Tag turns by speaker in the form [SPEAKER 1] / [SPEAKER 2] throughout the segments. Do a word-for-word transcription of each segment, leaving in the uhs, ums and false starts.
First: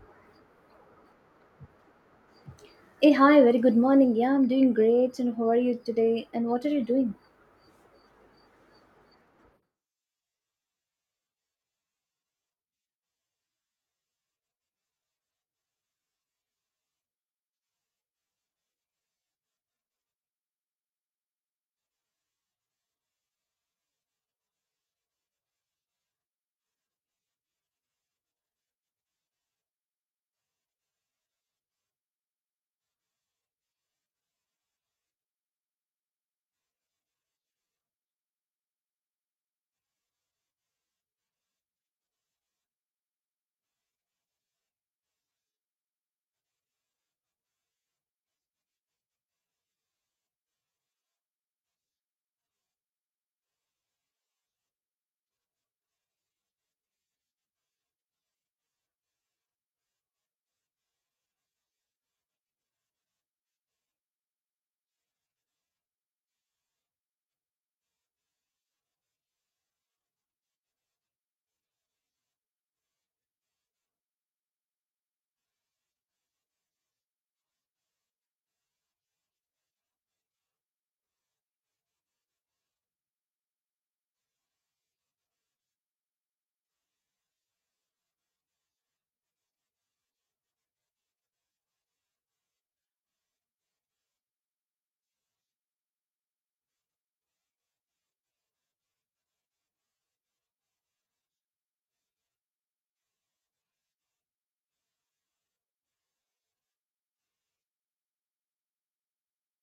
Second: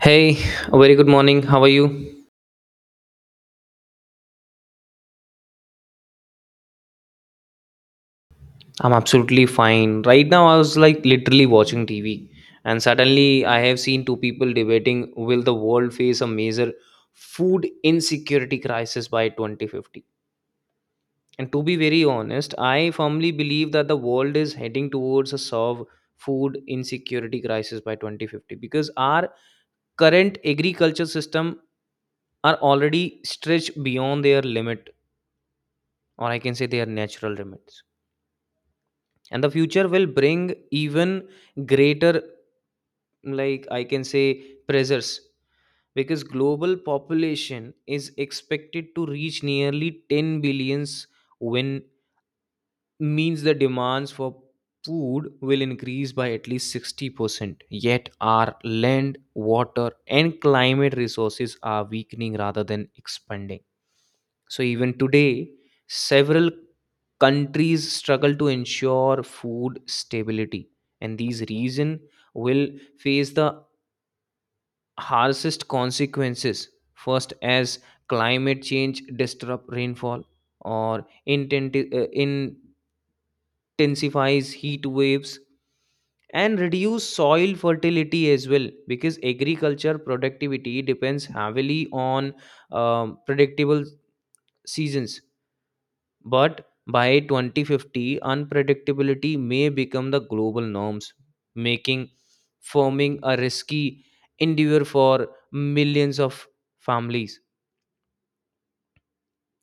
[SPEAKER 1] Hey, a very good morning. How are you?
[SPEAKER 2] Hey, hi, very good morning. Yeah, I'm doing great. And how are you today? And what are you doing?
[SPEAKER 1] I'm absolutely fine. Right now, I was like literally watching T V, and suddenly I have seen two people debating will the world face a major food insecurity crisis by twenty fifty? And to be very honest, I firmly believe that the world is heading towards a solve food insecurity crisis by twenty fifty because our current agriculture system are already stretched beyond their limit or I can say their natural limits, and the future will bring even greater, like I can say, pressures because global population is expected to reach nearly ten billions, when means the demands for food will increase by at least sixty percent. Yet, our land, water, and climate resources are weakening rather than expanding. So, even today, several countries struggle to ensure food stability, and these reasons will face the harshest consequences. First, as climate change disrupt rainfall or intent, uh, in intensifies heat waves and reduce soil fertility as well because agriculture productivity depends heavily on um, predictable seasons, but by twenty fifty unpredictability may become the global norms, making farming a risky endeavor for millions of families.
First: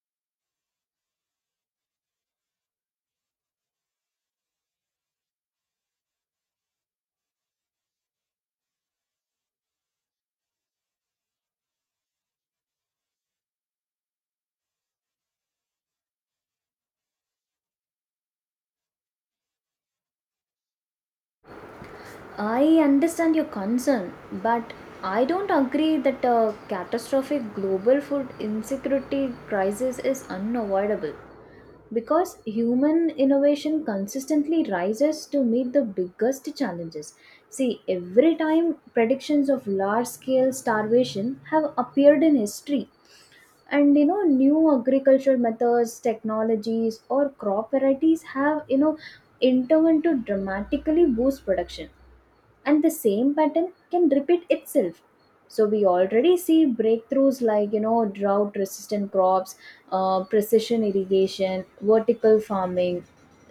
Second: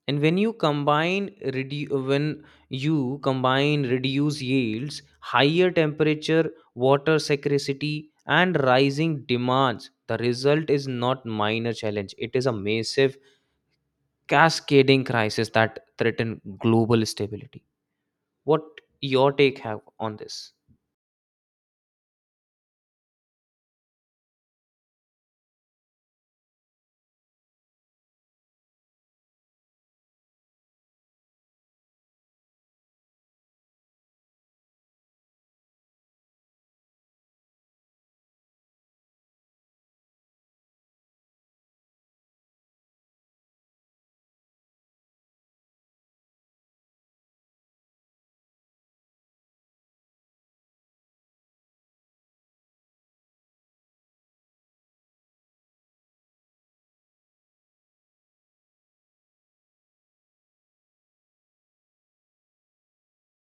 [SPEAKER 1] And when you combine redu- when you combine reduced yields, higher temperature, water scarcity, and rising demands, the result is not minor challenge, it is a massive cascading crisis that threaten global stability. What your take have on this?
[SPEAKER 2] I understand your concern, but I don't agree that a catastrophic global food insecurity crisis is unavoidable, because human innovation consistently rises to meet the biggest challenges. See, every time predictions of large scale starvation have appeared in history, and you know new agricultural methods, technologies, or crop varieties have you know intervened to dramatically boost production, and the same pattern can repeat itself. So we already see breakthroughs like, you know drought resistant crops, uh, precision irrigation, vertical farming,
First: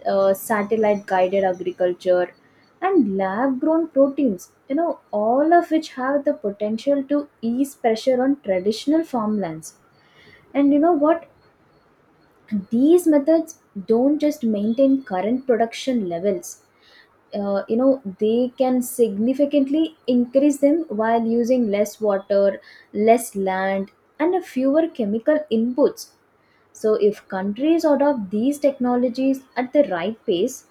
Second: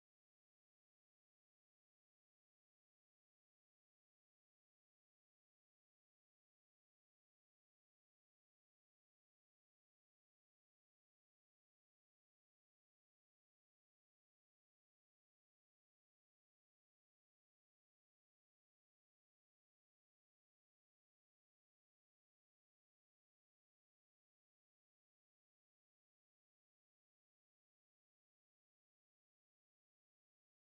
[SPEAKER 2] uh, satellite guided agriculture, and lab grown proteins, you know, all of which have the potential to ease pressure on traditional farmlands. And you know what, these methods don't just maintain current production levels. Uh, you know they can significantly increase them while using less water, less land, and fewer chemical inputs. So if countries adopt these technologies at the right pace,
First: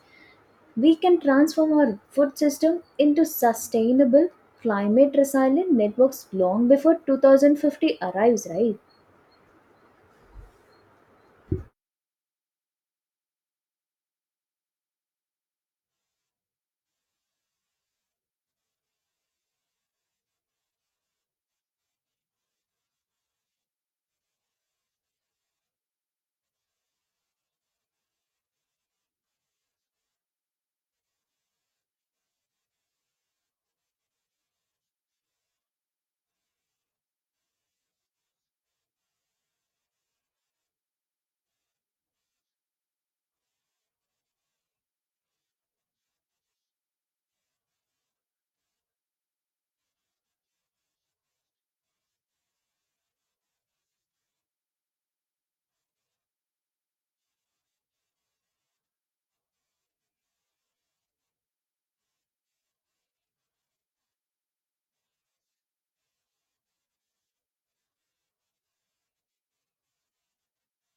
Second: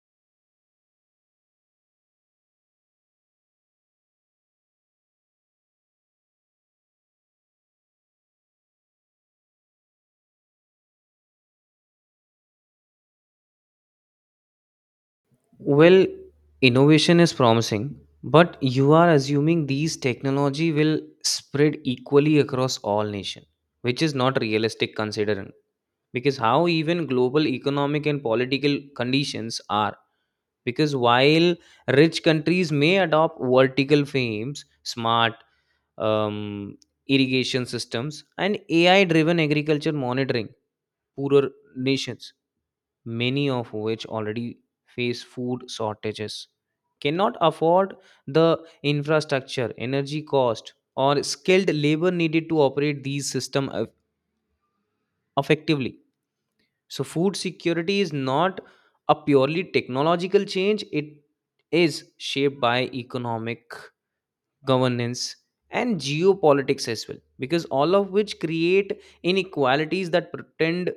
[SPEAKER 2] we can transform our food system into sustainable, climate resilient networks long before twenty fifty arrives, right?
[SPEAKER 1] Well, innovation is promising, but you are assuming these technology will spread equally across all nation, which is not realistic considering because how even global economic and political conditions are. Because while rich countries may adopt vertical frames, smart um, irrigation systems, and ai driven agriculture monitoring, poorer nations, many of which already face food shortages, cannot afford the infrastructure, energy cost, or skilled labor needed to operate these systems effectively. So, food security is not a purely technological change, it is shaped by economic, governance, and geopolitics as well, because all of which create inequalities that pretend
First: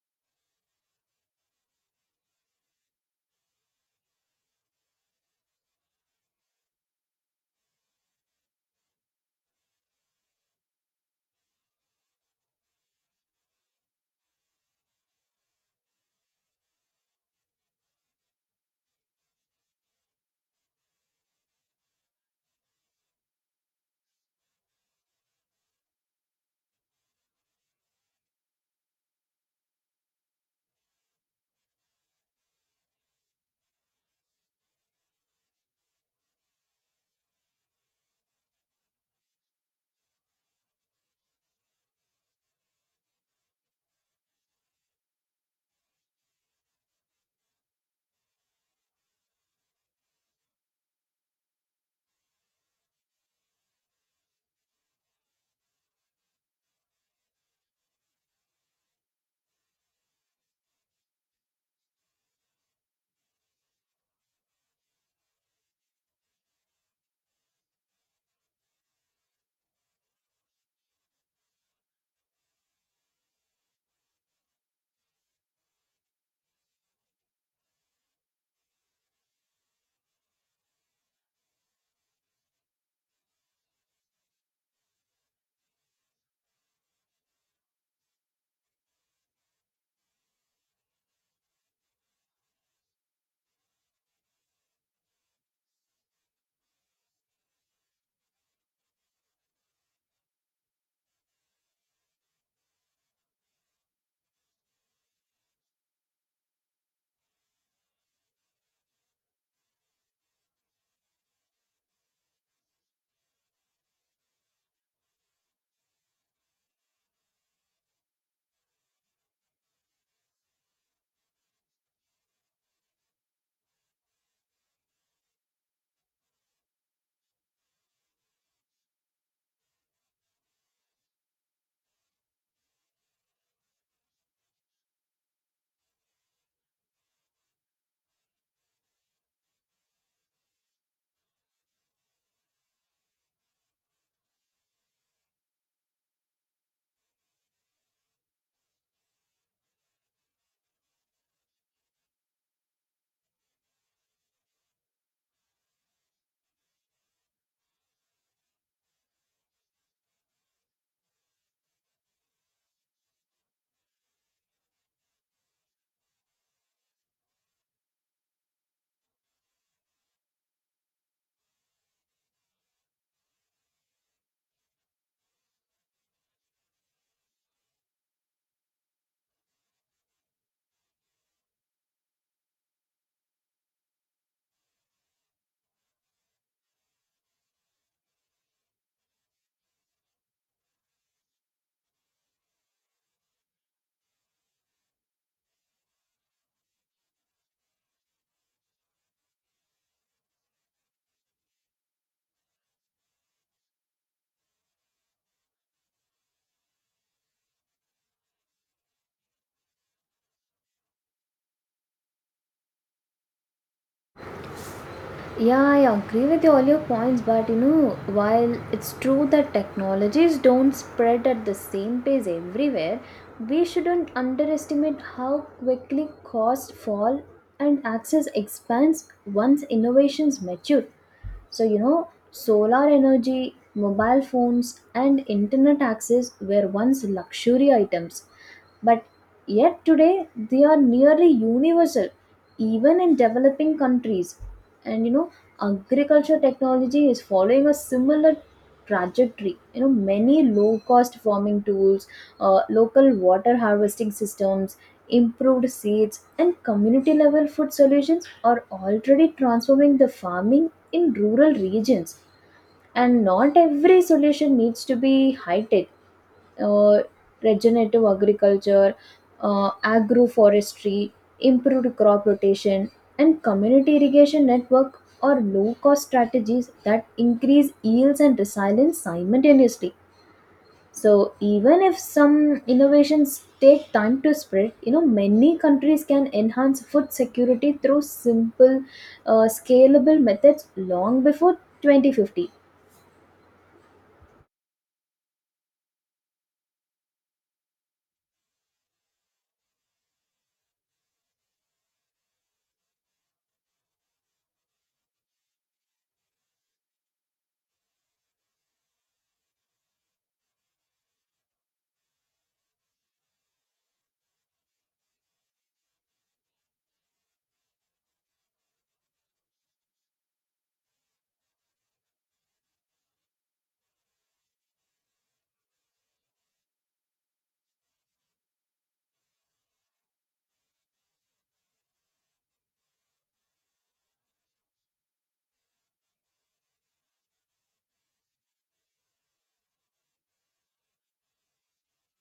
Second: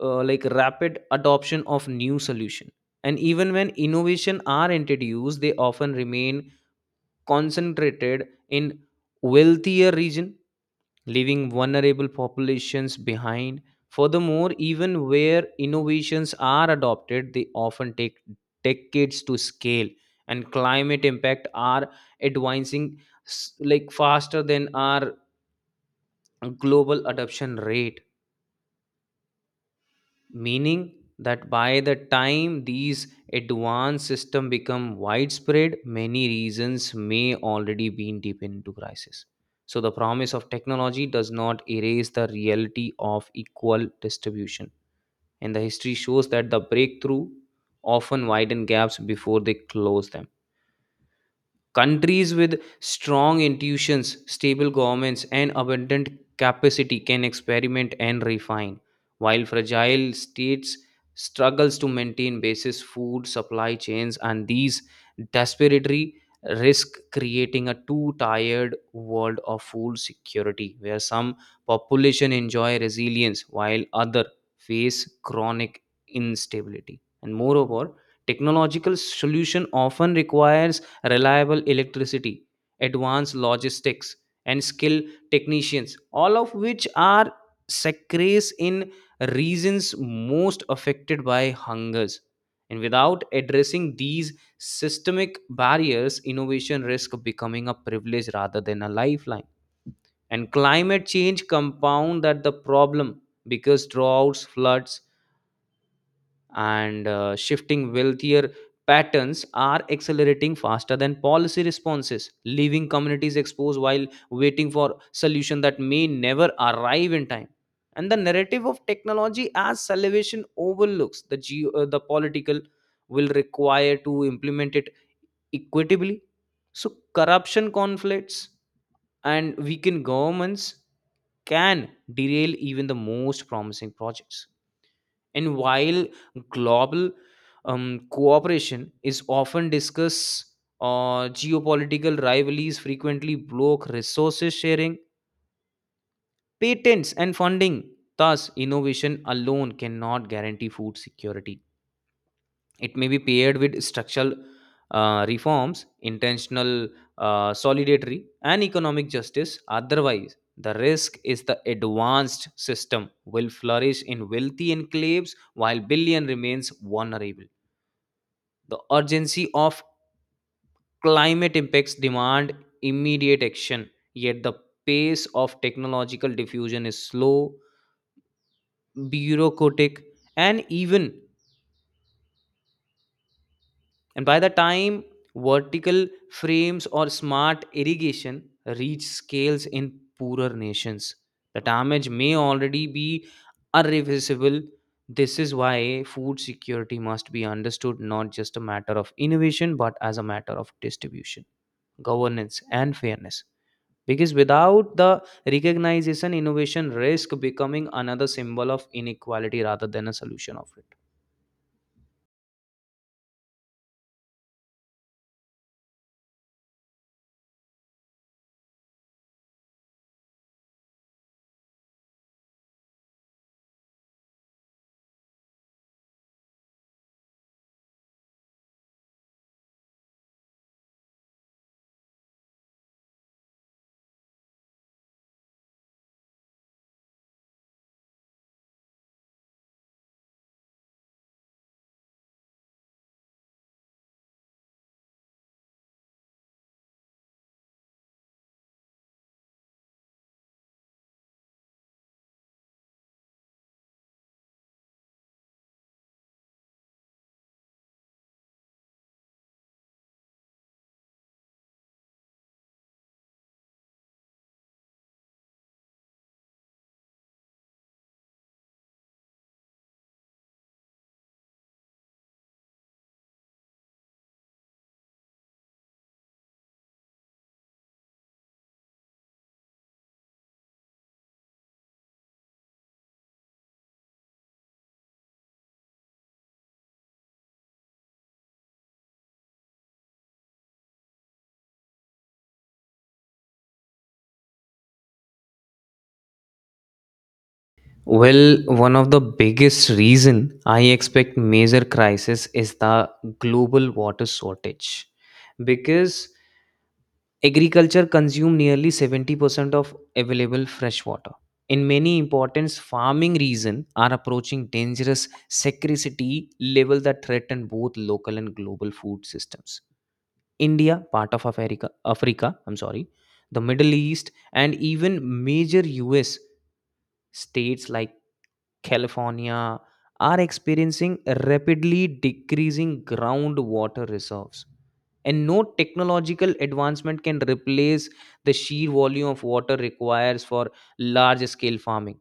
[SPEAKER 1] uh, like rapid adoption of new solution. And even when innovation are introduced, they often remain concentrated in wealthier region, leaving vulnerable populations behind. Furthermore, even where innovations are adopted, they often take decades to scale, and climate impact are advancing s- like faster than our global adoption rate, meaning that by the time these advanced systems become widespread, many regions may already be deep into crisis. So the promise of technology does not erase the reality of equal distribution, and the history shows that the breakthrough often widen gaps before they close them. Countries with strong institutions, stable governments, and abundant capacity can experiment and refine, while fragile states struggles to maintain basis food supply chains, and these desperately risk creating a too tired world of food security where some population enjoy resilience while other face chronic instability. And moreover, technological solution often requires reliable electricity, advanced logistics, and skilled technicians, all of which are scarce in regions most affected by hungers. And without addressing these systemic barriers, innovation risk becoming a privilege rather than a lifeline. And climate change compound that the problem because droughts, floods, and uh, shifting wealthier patterns are accelerating faster than policy responses, leaving communities exposed while waiting for solution that may never arrive in time. And the narrative of technology as salvation overlooks the geo, uh, the political will require to implement it equitably. So corruption, conflicts, and weakened governments can derail even the most promising projects. And while global um, cooperation is often discussed, uh, geopolitical rivalries frequently block resources sharing, patents, and funding. Thus, innovation alone cannot guarantee food security. It may be paired with structural uh, reforms, intentional uh, solidarity, and economic justice. Otherwise, the risk is the advanced system will flourish in wealthy enclaves while billion remains vulnerable. The urgency of climate impacts demand immediate action, yet the pace of technological diffusion is slow, bureaucratic, and even. And by the time vertical frames or smart irrigation reach scales in poorer nations, the damage may already be irreversible. This is why food security must be understood not just a matter of innovation but as a matter of distribution, governance, and fairness, because without the recognition innovation risk becoming another symbol of inequality rather than a solution of it.
[SPEAKER 2] Yeah, yeah, I agree with all your points, but you know, while it's true that technologies don't spread at the same pace everywhere, we shouldn't underestimate how quickly costs fall and access expands once innovations mature. So, you know, solar energy, mobile phones, and internet access were once luxury items, but yet today they are nearly universal, even in developing countries. And you know, agriculture technology is following a similar trajectory. You know, many low cost farming tools, uh, local water harvesting systems, improved seeds, and community level food solutions are already transforming the farming in rural regions. And not every solution needs to be high tech: uh, regenerative agriculture, uh, agroforestry, improved crop rotation, and community irrigation network are low cost strategies that increase yields and resilience simultaneously. So even if some innovations take time to spread, you know, many countries can enhance food security through simple, uh, scalable methods long before twenty fifty.
[SPEAKER 1] Well, one of the biggest reason I expect major crisis is the global water shortage because agriculture consumes nearly seventy percent of available fresh water. In many important farming regions are approaching dangerous scarcity level that threaten both local and global food systems. India, part of Africa, Africa, I'm sorry, the Middle East, and even major U S states like California are experiencing rapidly decreasing groundwater reserves. And no technological advancement can replace the sheer volume of water requires for large scale farming.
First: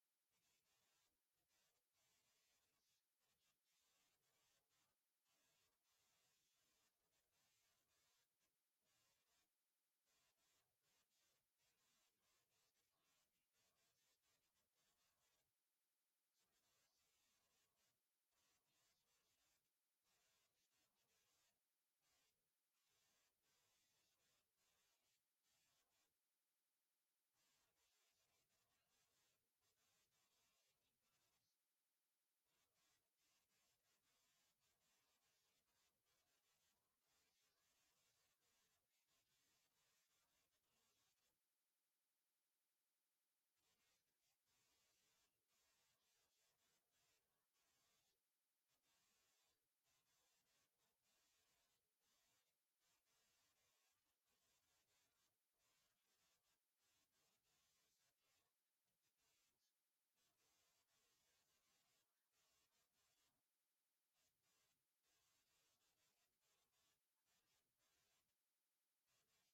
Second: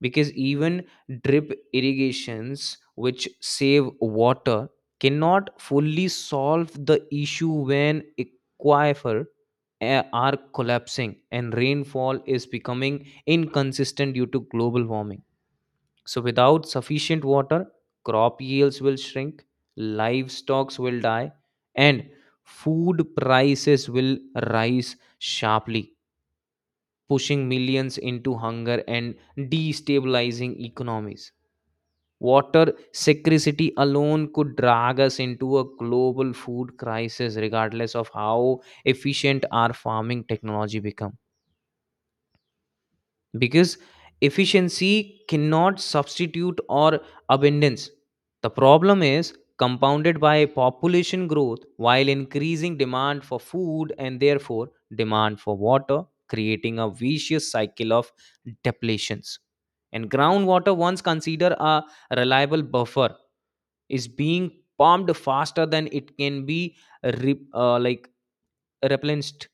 [SPEAKER 1] Because even drip irrigations, which save water, cannot fully solve the issue when aquifer uh, are collapsing and rainfall is becoming inconsistent due to global warming. So, without sufficient water, crop yields will shrink, livestock will die, and food prices will rise sharply, pushing millions into hunger and destabilizing economies. Water scarcity alone could drag us into a global food crisis, regardless of how efficient our farming technology becomes, because efficiency cannot substitute or abundance. The problem is compounded by population growth while increasing demand for food and therefore demand for water, creating a vicious cycle of depletions. And groundwater, once considered a reliable buffer, is being pumped faster than it can be re- uh, like replenished,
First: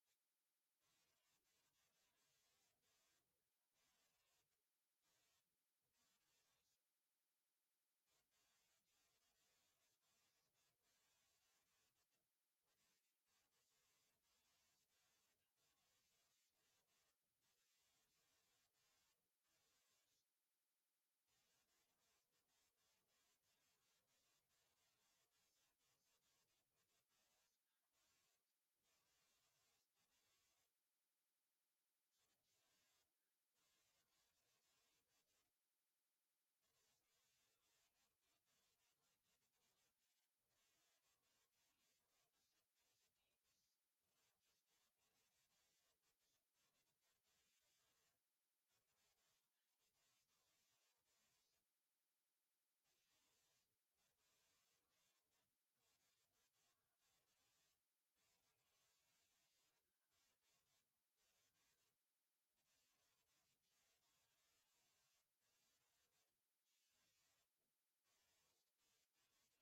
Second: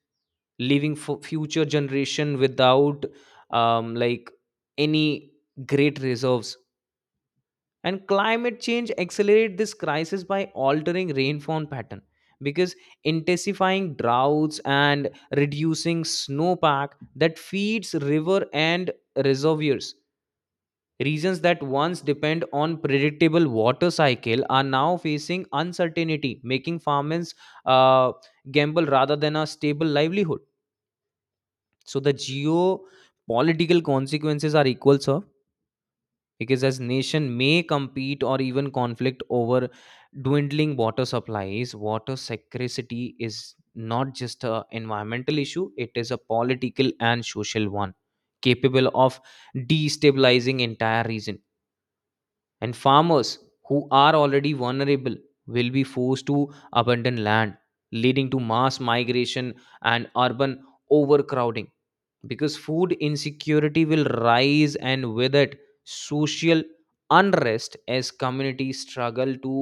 [SPEAKER 1] leaving for future generation without um, like any great reserves. And climate change accelerate this crisis by altering rainfall pattern because intensifying droughts and reducing snowpack that feeds river and reservoirs. Regions that once depend on predictable water cycle are now facing uncertainty, making farmers uh, gamble rather than a stable livelihood. So the geopolitical consequences are equal sir, because as nation may compete or even conflict over dwindling water supplies. Water scarcity is not just a environmental issue, it is a political and social one, capable of destabilizing entire region. And farmers who are already vulnerable will be forced to abandon land, leading to mass migration and urban overcrowding, because food insecurity will rise and with it social unrest as communities struggle to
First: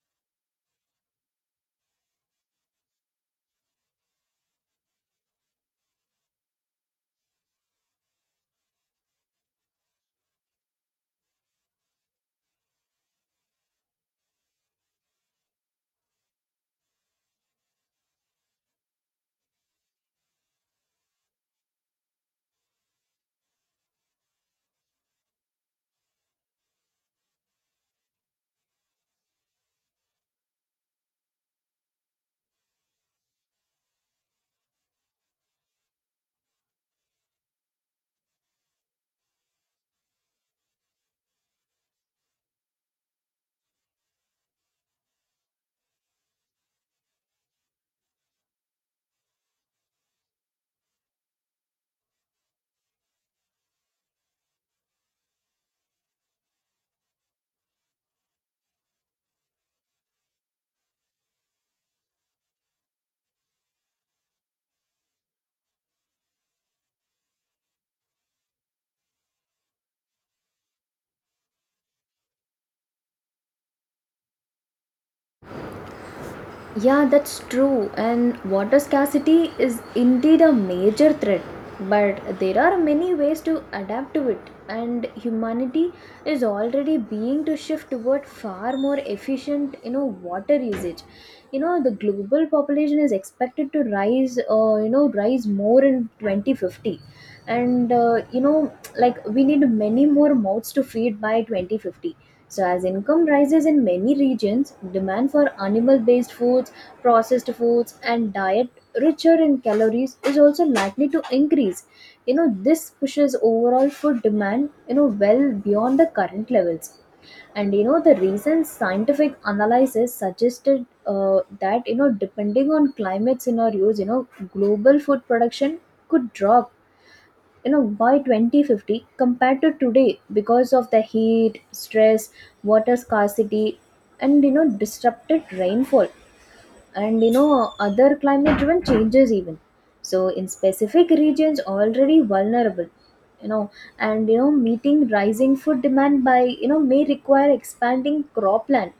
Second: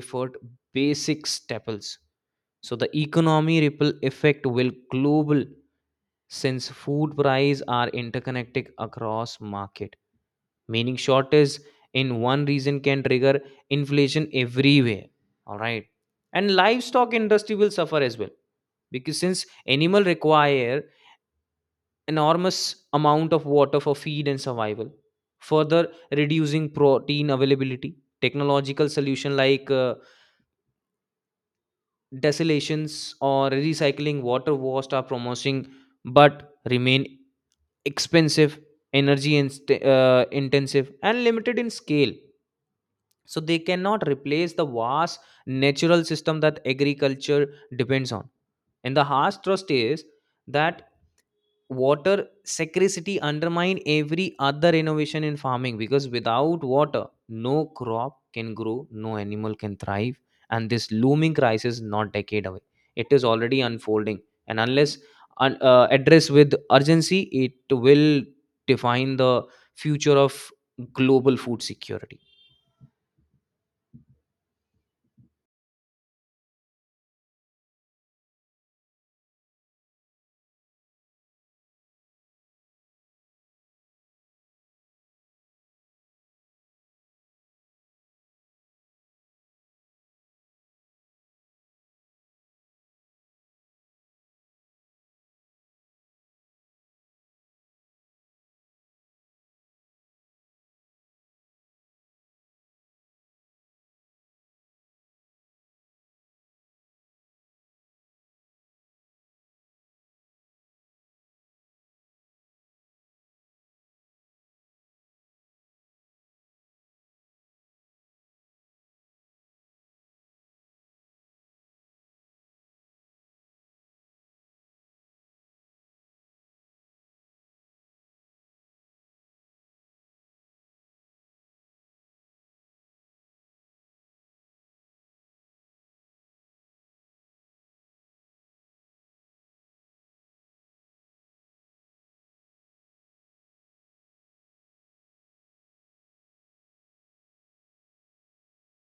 [SPEAKER 1] afford basic staples. So the economy ripple effect will global since food prices are interconnected across market, meaning shortage in one region can trigger inflation everywhere, all right. And livestock industry will suffer as well because since animal require enormous amount of water for feed and survival, further reducing protein availability. Technological solution like uh, desalations or recycling water waste are promising, but remain expensive, energy inst- uh, intensive, and limited in scale. So they cannot replace the vast natural system that agriculture depends on. And the harsh trust is that water scarcity undermine every other innovation in farming because without water no crop can grow, no animal can thrive. And this looming crisis is not decade away, it is already unfolding, and unless un- uh, addressed with urgency it will define the future of global food security.
[SPEAKER 2] Yeah, that's true. And water scarcity is indeed a major threat. But there are many ways to adapt to it, and humanity is already being to shift toward far more efficient, you know, water usage. You know, the global population is expected to rise, uh, you know, rise more in twenty fifty, and uh, you know, like we need many more mouths to feed by twenty fifty. So, as income rises in many regions, demand for animal based foods, processed foods, and diet richer in calories is also likely to increase. You know, this pushes overall food demand, you know, well beyond the current levels. And you know the recent scientific analysis suggested uh, that, you know, depending on climate scenarios, you know, global food production could drop, you know, by twenty fifty compared to today because of the heat stress, water scarcity, and you know disrupted rainfall, and you know, other climate driven changes even, so in specific regions already vulnerable, you know. And you know, meeting rising food demand by, you know, may require expanding cropland,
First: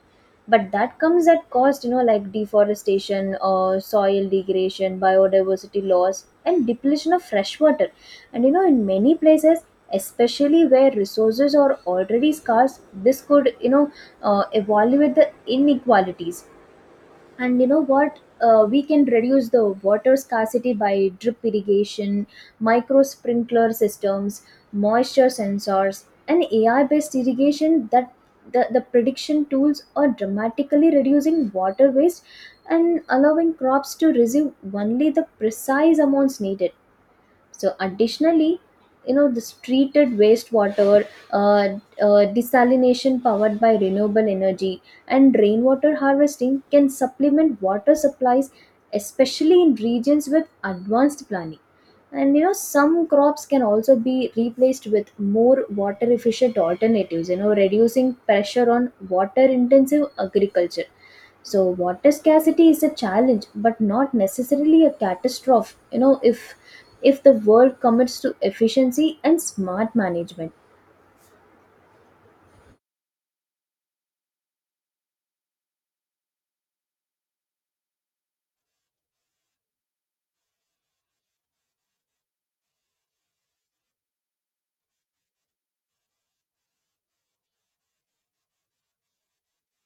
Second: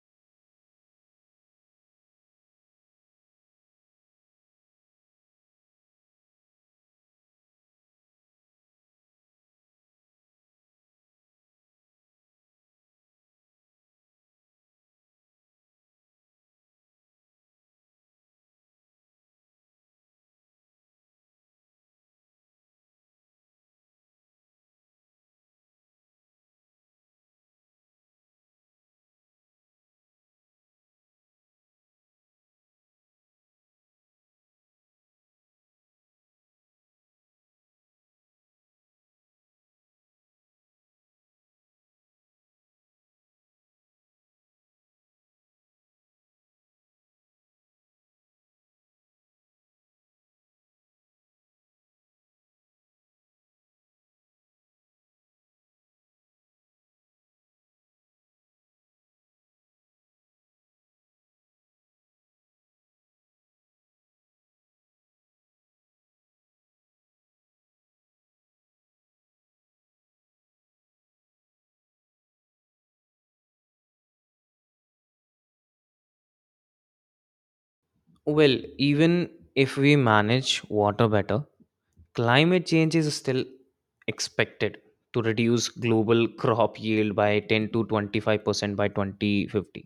[SPEAKER 2] but that comes at cost, you know, like deforestation or soil degradation, biodiversity loss, and depletion of fresh water. And you know, in many places, especially where resources are already scarce, this could, you know uh, evaluate the inequalities. And you know what, uh, we can reduce the water scarcity by drip irrigation, micro sprinkler systems, moisture sensors, and A I based irrigation. That, the, the prediction tools are dramatically reducing water waste and allowing crops to receive only the precise amounts needed. So additionally, you know, this treated wastewater, uh, uh, desalination powered by renewable energy, and rainwater harvesting can supplement water supplies, especially in regions with advanced planning. And you know, some crops can also be replaced with more water efficient alternatives, you know, reducing pressure on water intensive agriculture. So water scarcity is a challenge but not necessarily a catastrophe, you know, if if the world commits to efficiency and smart management.
[SPEAKER 1] Well, even if we manage water better, climate change is still expected to reduce global crop yield by ten to twenty-five percent by twenty fifty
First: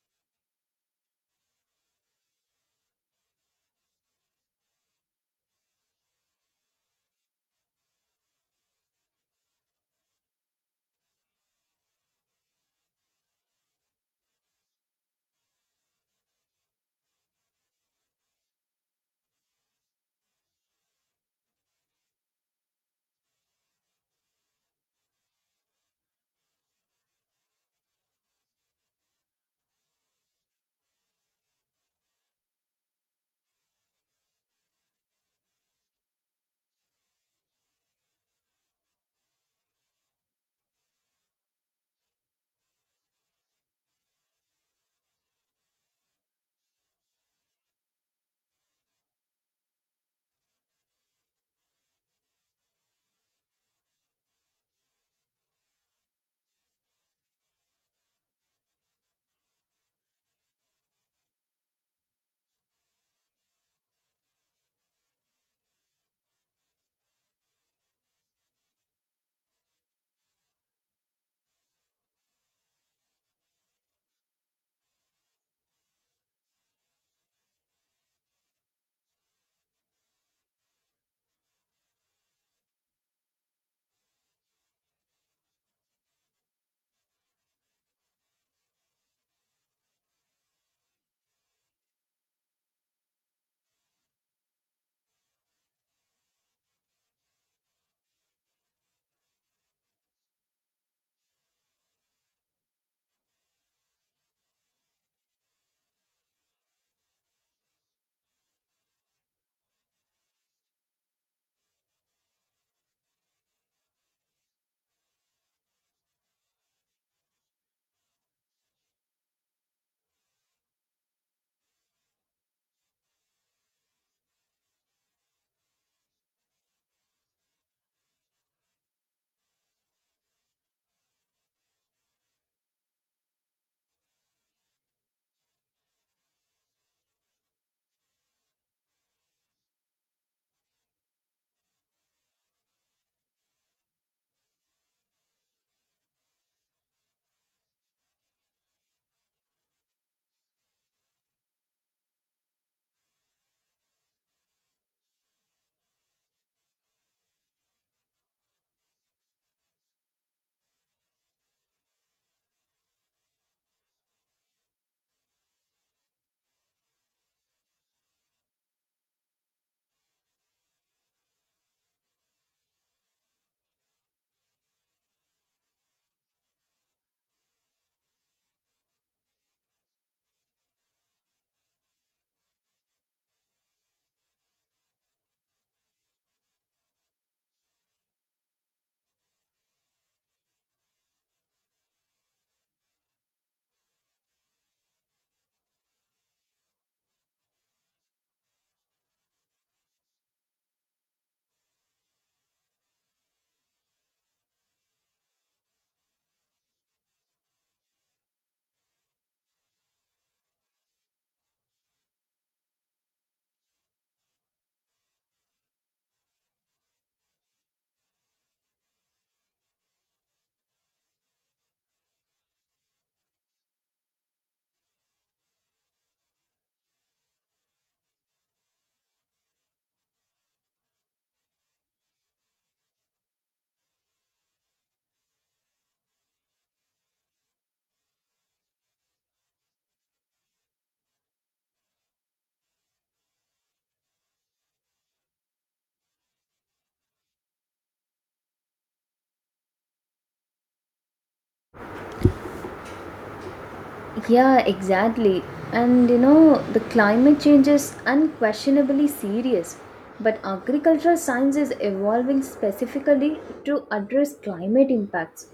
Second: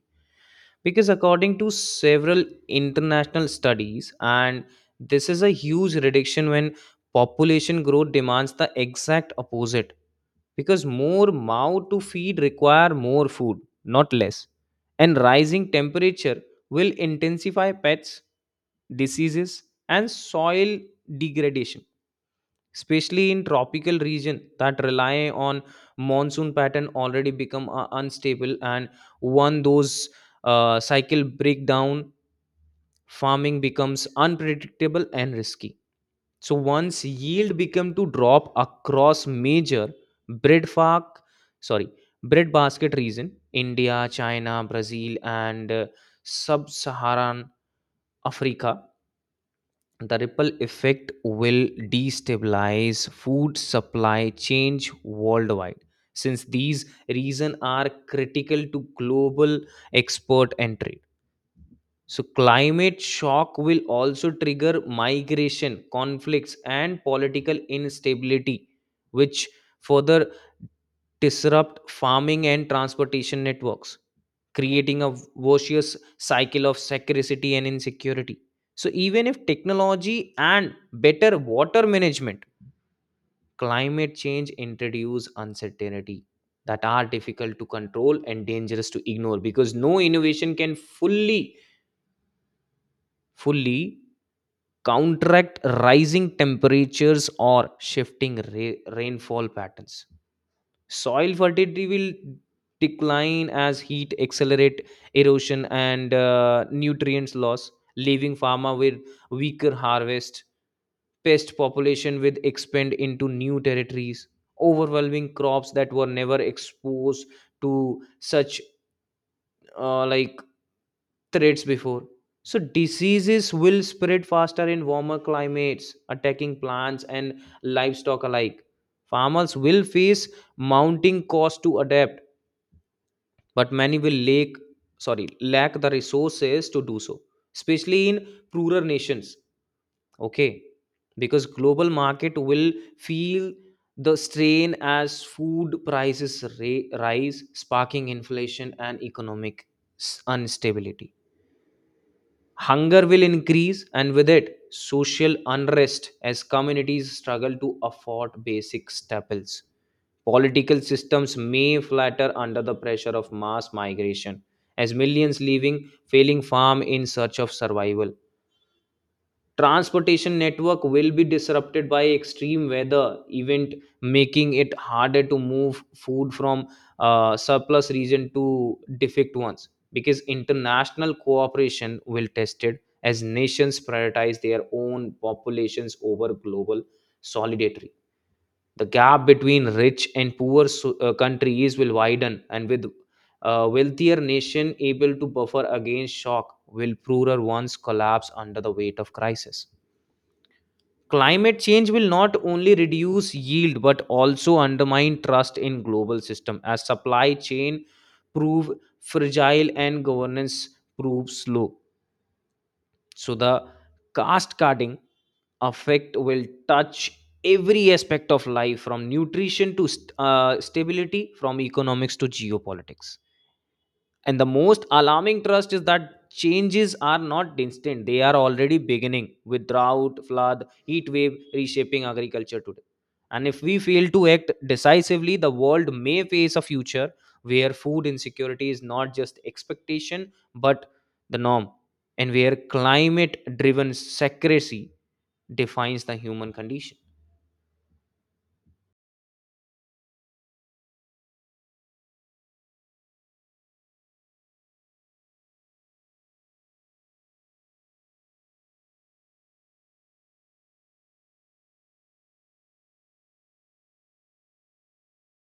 [SPEAKER 1] because according to several international studies, and this is a huge reduction when population growth demands the exact opposite, because more mouth to feed require more food, not less. And rising temperature will intensify pests, diseases, and soil degradation, especially in tropical region that rely on monsoon pattern already become uh, unstable. And one those uh, cycle breakdown, farming becomes unpredictable and risky. So once yield become to drop across major bread fark sorry bread basket region, India, China, Brazil, and uh, sub-Saharan Africa, the ripple effect will destabilize food supply change worldwide since these reasons are critical to global export and trade. So climate shock will also trigger migration, conflicts, and political instability, which further disrupt farming and transportation networks, creating a vicious cycle of scarcity and insecurity. So, even if technology and better water management, climate change introduce uncertainty that are difficult to control and dangerous to ignore, because no innovation can fully, fully counteract rising temperatures or shifting ra- rainfall patterns. Soil fertility will decline as heat accelerate erosion and uh, nutrients loss, leaving farmer with weaker harvest. Pest population will expand into new territories, overwhelming crops that were never exposed to such uh, like threats before. So diseases will spread faster in warmer climates, attacking plants and livestock alike. Farmers will face mounting costs to adapt, but many will lack sorry lack the resources to do so, especially in poorer nations, okay. Because global market will feel the strain as food prices ra- rise, sparking inflation and economic s- instability. Hunger will increase, and with it, social unrest as communities struggle to afford basic staples. Political systems may flatter under the pressure of mass migration, as millions leaving failing farm in search of survival. Transportation network will be disrupted by extreme weather event, making it harder to move food from uh, surplus region to defect ones. Because international cooperation will tested as nations prioritize their own populations over global solidarity. The gap between rich and poor so- uh, countries will widen, and with a wealthier nation able to buffer against shock will poorer ones collapse under the weight of crisis. Climate change will not only reduce yield but also undermine trust in global system as supply chain prove fragile and governance prove slow. So the caste cutting effect will touch every aspect of life, from nutrition to st- uh, stability, from economics to geopolitics. And the most alarming trust is that changes are not instant, they are already beginning with drought, flood, heat wave reshaping agriculture today. And if we fail to act decisively, the world may face a future where food insecurity is not just expectation but the norm, and where climate driven secrecy defines the human condition.
[SPEAKER 2] Yeah, exactly. And you know, the climate change is unquestionably serious, but agricultural science is evolving specifically to address climate impacts.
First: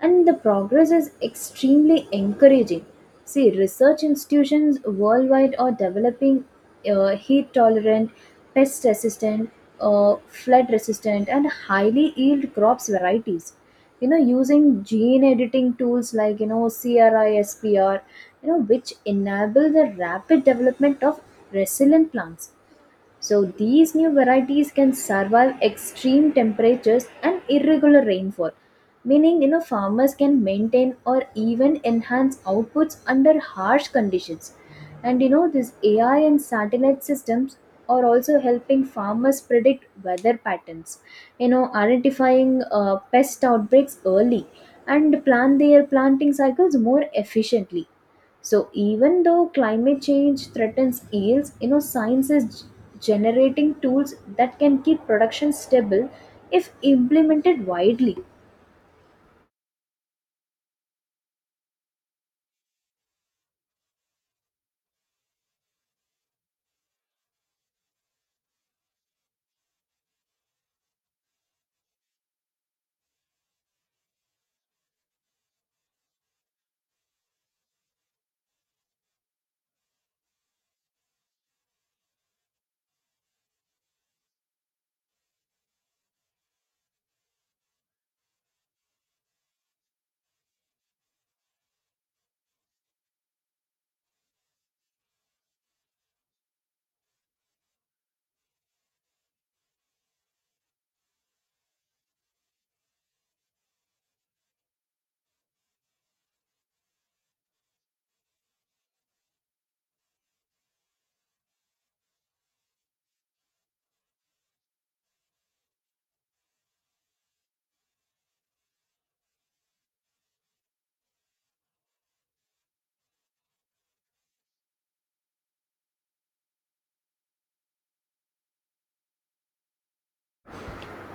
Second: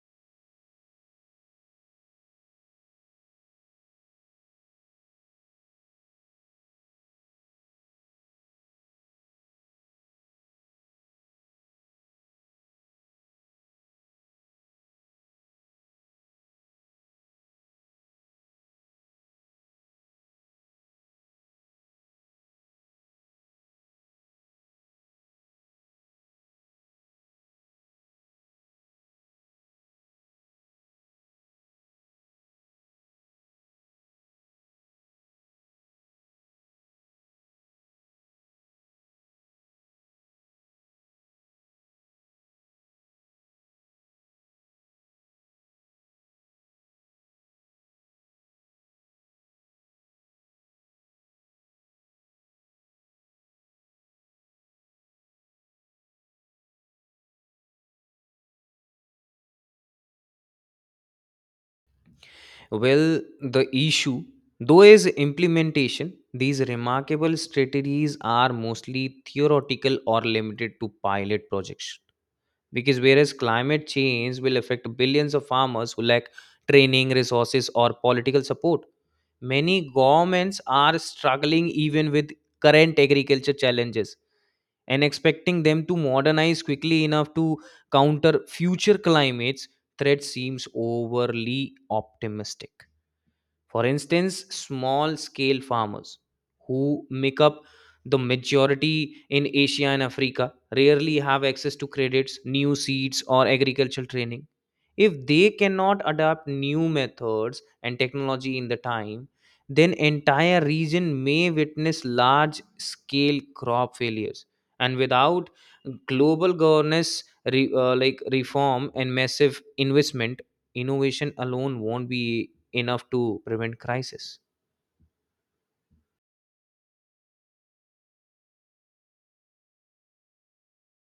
[SPEAKER 2] And the progress is extremely encouraging. See, research institutions worldwide are developing uh, heat tolerant, pest resistant, uh, flood resistant, and highly yield crops varieties, you know, using gene editing tools like, you know, CRISPR, you know, which enable the rapid development of resilient plants. So these new varieties can survive extreme temperatures and irregular rainfall, meaning, you know, farmers can maintain or even enhance outputs under harsh conditions. And you know, this A I and satellite systems are also helping farmers predict weather patterns, you know, identifying uh, pest outbreaks early and plan their planting cycles more efficiently. So even though climate change threatens yields, you know, science is g- generating tools that can keep production stable if implemented widely.
[SPEAKER 1] Well, the issue, though, is implementation. These remarkable strategies are mostly theoretical or limited to pilot projects. Because whereas climate change will affect billions of farmers who lack training, resources, or political support, many governments are struggling even with current agriculture challenges, and expecting them to modernize quickly enough to counter future climates threat seems overly optimistic. For instance, small scale farmers who make up the majority in Asia and Africa rarely have access to credits, new seeds, or agricultural training. If they cannot adapt new methods and technology in the time, then entire region may witness large scale crop failures. And without global governance re, uh, like reform and massive investment, innovation alone won't be enough to prevent crisis.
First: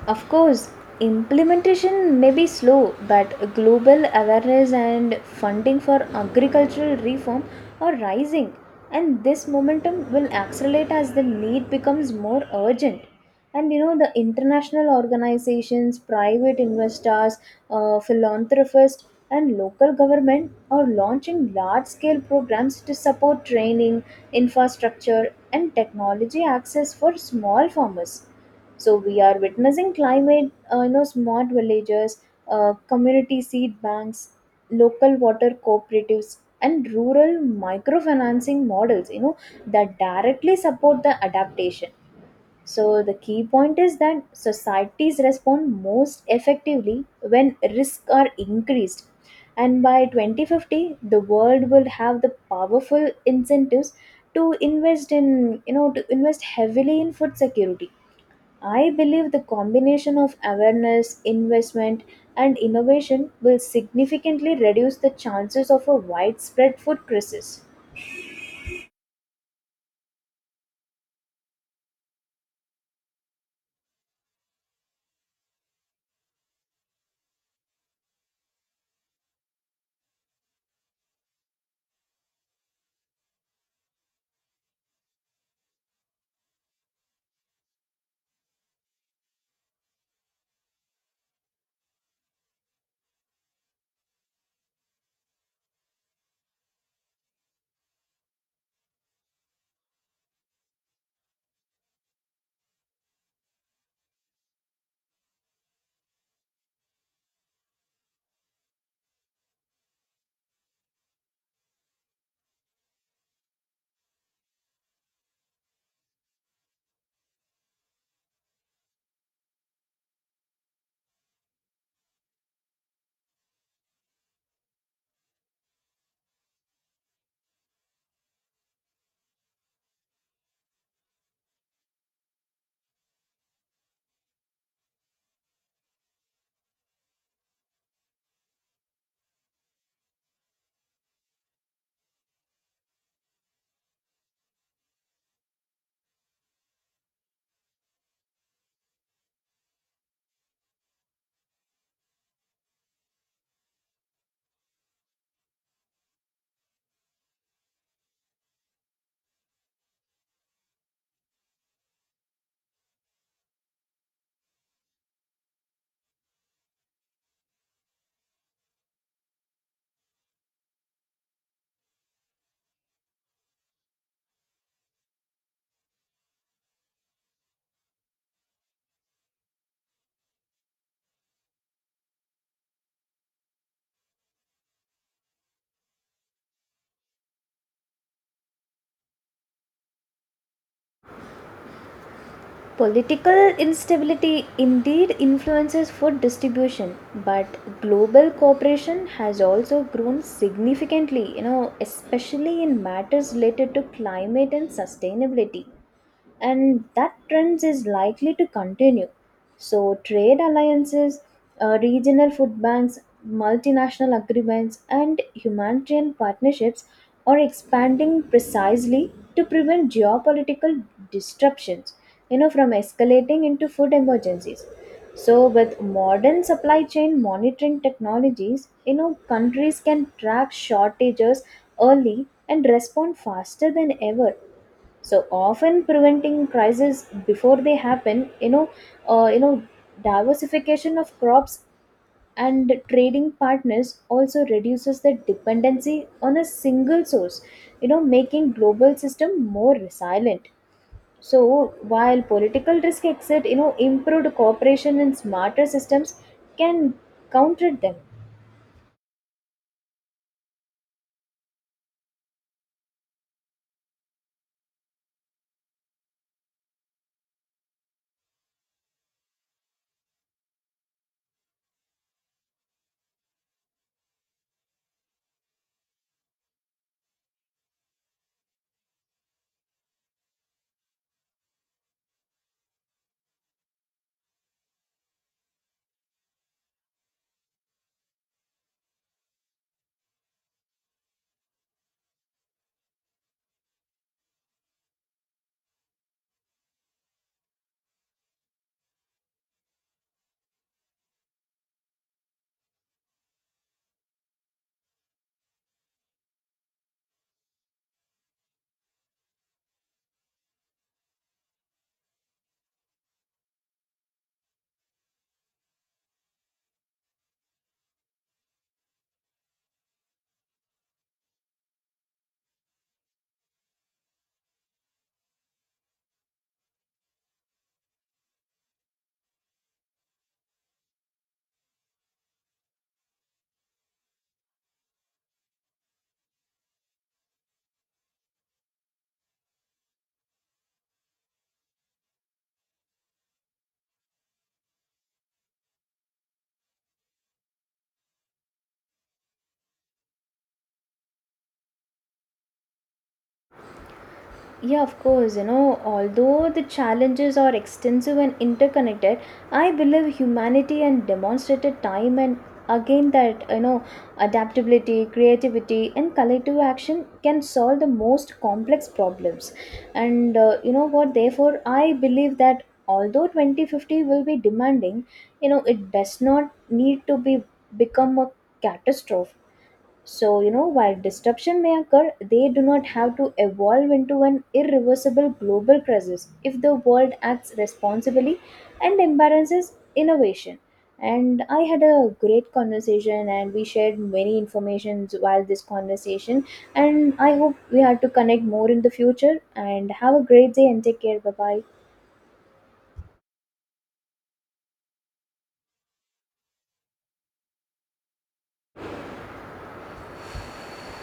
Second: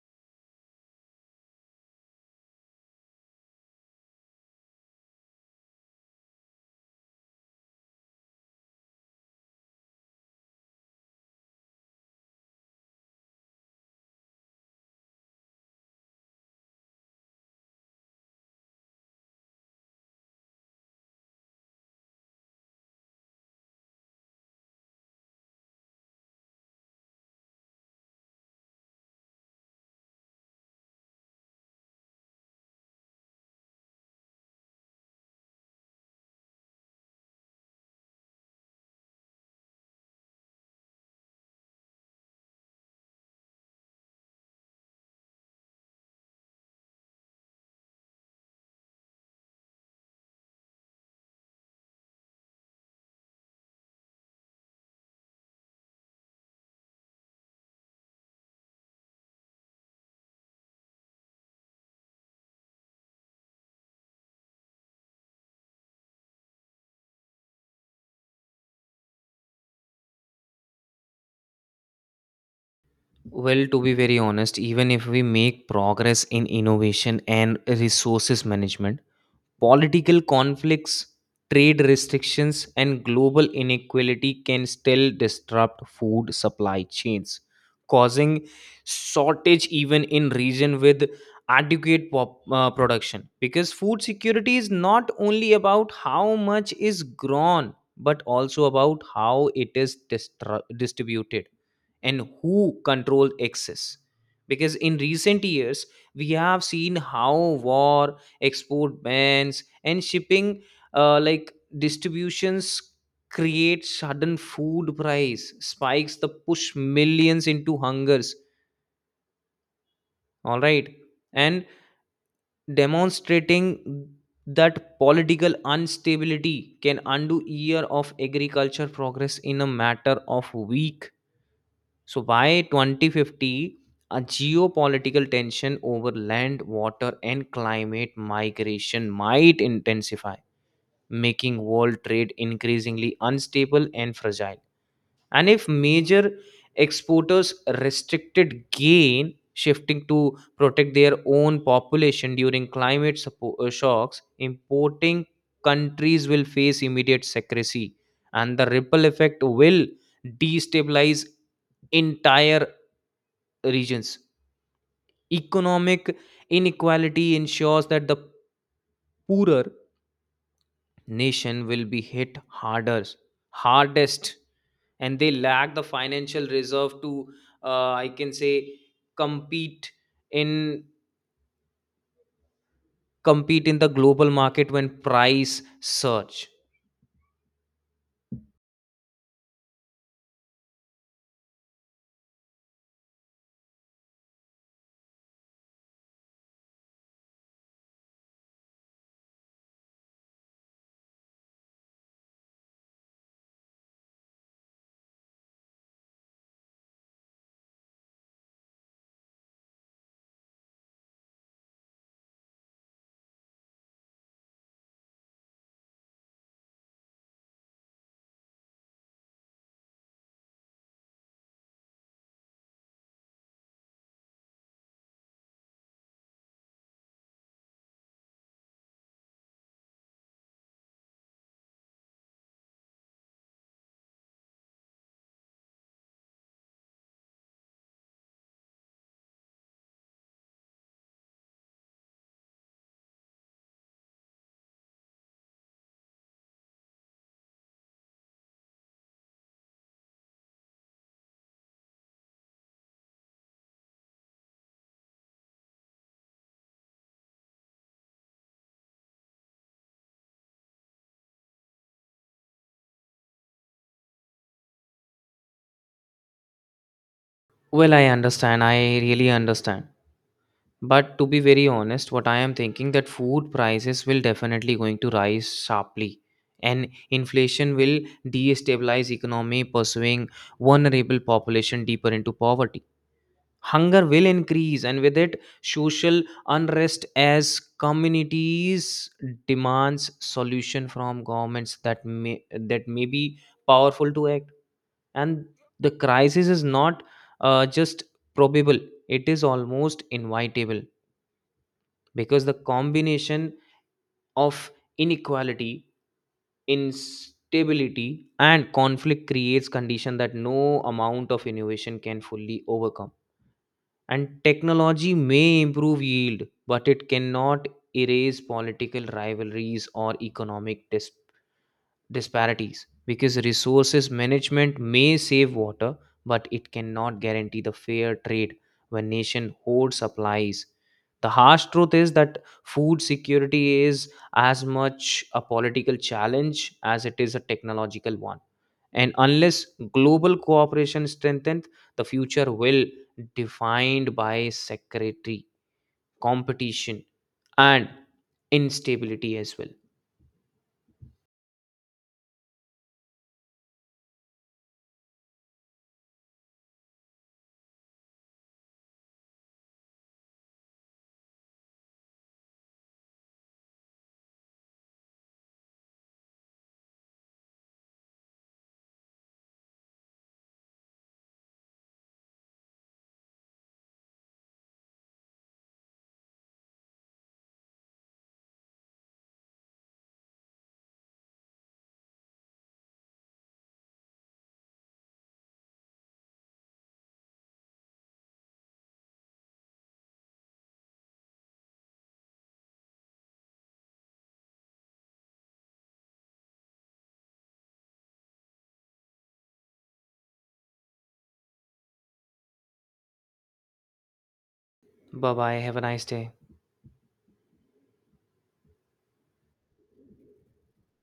[SPEAKER 2] Of course, implementation may be slow, but global awareness and funding for agricultural reform are rising, and this momentum will accelerate as the need becomes more urgent. And you know, the international organizations, private investors, uh, philanthropists, and local government are launching large scale programs to support training, infrastructure, and technology access for small farmers. So we are witnessing climate, uh, you know, smart villages, uh, community seed banks, local water cooperatives, and rural microfinancing models, you know, that directly support the adaptation. So the key point is that societies respond most effectively when risks are increased. And by twenty fifty, the world will have the powerful incentives to invest in, you know, to invest heavily in food security. I believe the combination of awareness, investment, and innovation will significantly reduce the chances of a widespread food crisis.
[SPEAKER 1] Well, to be very honest, even if we make progress in innovation and resources management, political conflicts, trade restrictions, and global inequality can still disrupt food supply chains, causing shortage even in region with adequate pop, uh, production. Because food security is not only about how much is grown, but also about how it is distru- distributed and who control access. Because in recent years, we have seen how war export bans and shipping uh, like distributions create sudden food price spikes that push millions into hungers, all right, and demonstrating that political instability can undo year of agriculture progress in a matter of week. So by twenty fifty, a geopolitical tension over land water and climate migration might intensify, making world trade increasingly unstable and fragile. And if major exporters restricted gain, shifting to protect their own population during climate suppo- uh, shocks, importing countries will face immediate secrecy, and the ripple effect will destabilize entire regions. Economic inequality ensures that the poorer nation will be hit harder hardest, and they lack the financial reserve to uh, I can say compete in compete in the global market when price surge.
[SPEAKER 2] Political instability indeed influences food distribution, but global cooperation has also grown significantly, you know, especially in matters related to climate and sustainability. And that trend is likely to continue. So, trade alliances, uh, regional food banks, multinational agreements, and humanitarian partnerships are expanding precisely to prevent geopolitical disruptions, you know, from escalating into food emergencies. So, with modern supply chain monitoring technologies, you know, countries can track shortages early and respond faster than ever, so often preventing crises before they happen. You know uh, you know diversification of crops and trading partners also reduces the dependency on a single source, you know, making global system more resilient. So while political risk exit, you know, improved cooperation and smarter systems can counter them.
[SPEAKER 1] Well, I understand, i really understand But to be very honest, what I am thinking that food prices will definitely going to rise sharply, and inflation will destabilize economy, pursuing vulnerable population deeper into poverty. Hunger will increase, and with it social unrest as communities demands solution from governments that may that may be powerful to act. And the crisis is not uh, just probable, it is almost inevitable, because the combination of inequality, instability and conflict creates condition that no amount of innovation can fully overcome. And technology may improve yield, but it cannot erase political rivalries or economic dis- disparities. Because resources management may save water, but it cannot guarantee the fair trade when nation hoard supplies. The harsh truth is that food security is as much a political challenge as it is a technological one, and unless global cooperation strengthens, the future will defined by security, competition, and instability as well.
[SPEAKER 2] Yeah, of course. You know, although the challenges are extensive and interconnected, I believe humanity and demonstrated time and again that, you know, adaptability, creativity, and collective action can solve the most complex problems. And uh, you know what? Therefore, I believe that although twenty fifty will be demanding, you know, it does not need to be become a catastrophe. So, you know, while disruption may occur, they do not have to evolve into an irreversible global crisis if the world acts responsibly and embraces innovation. And I had a great conversation and we shared many informations while this conversation, and I hope we had to connect more in the future, and have a great day and take care. Bye bye.
[SPEAKER 1] Bye bye, have a nice day.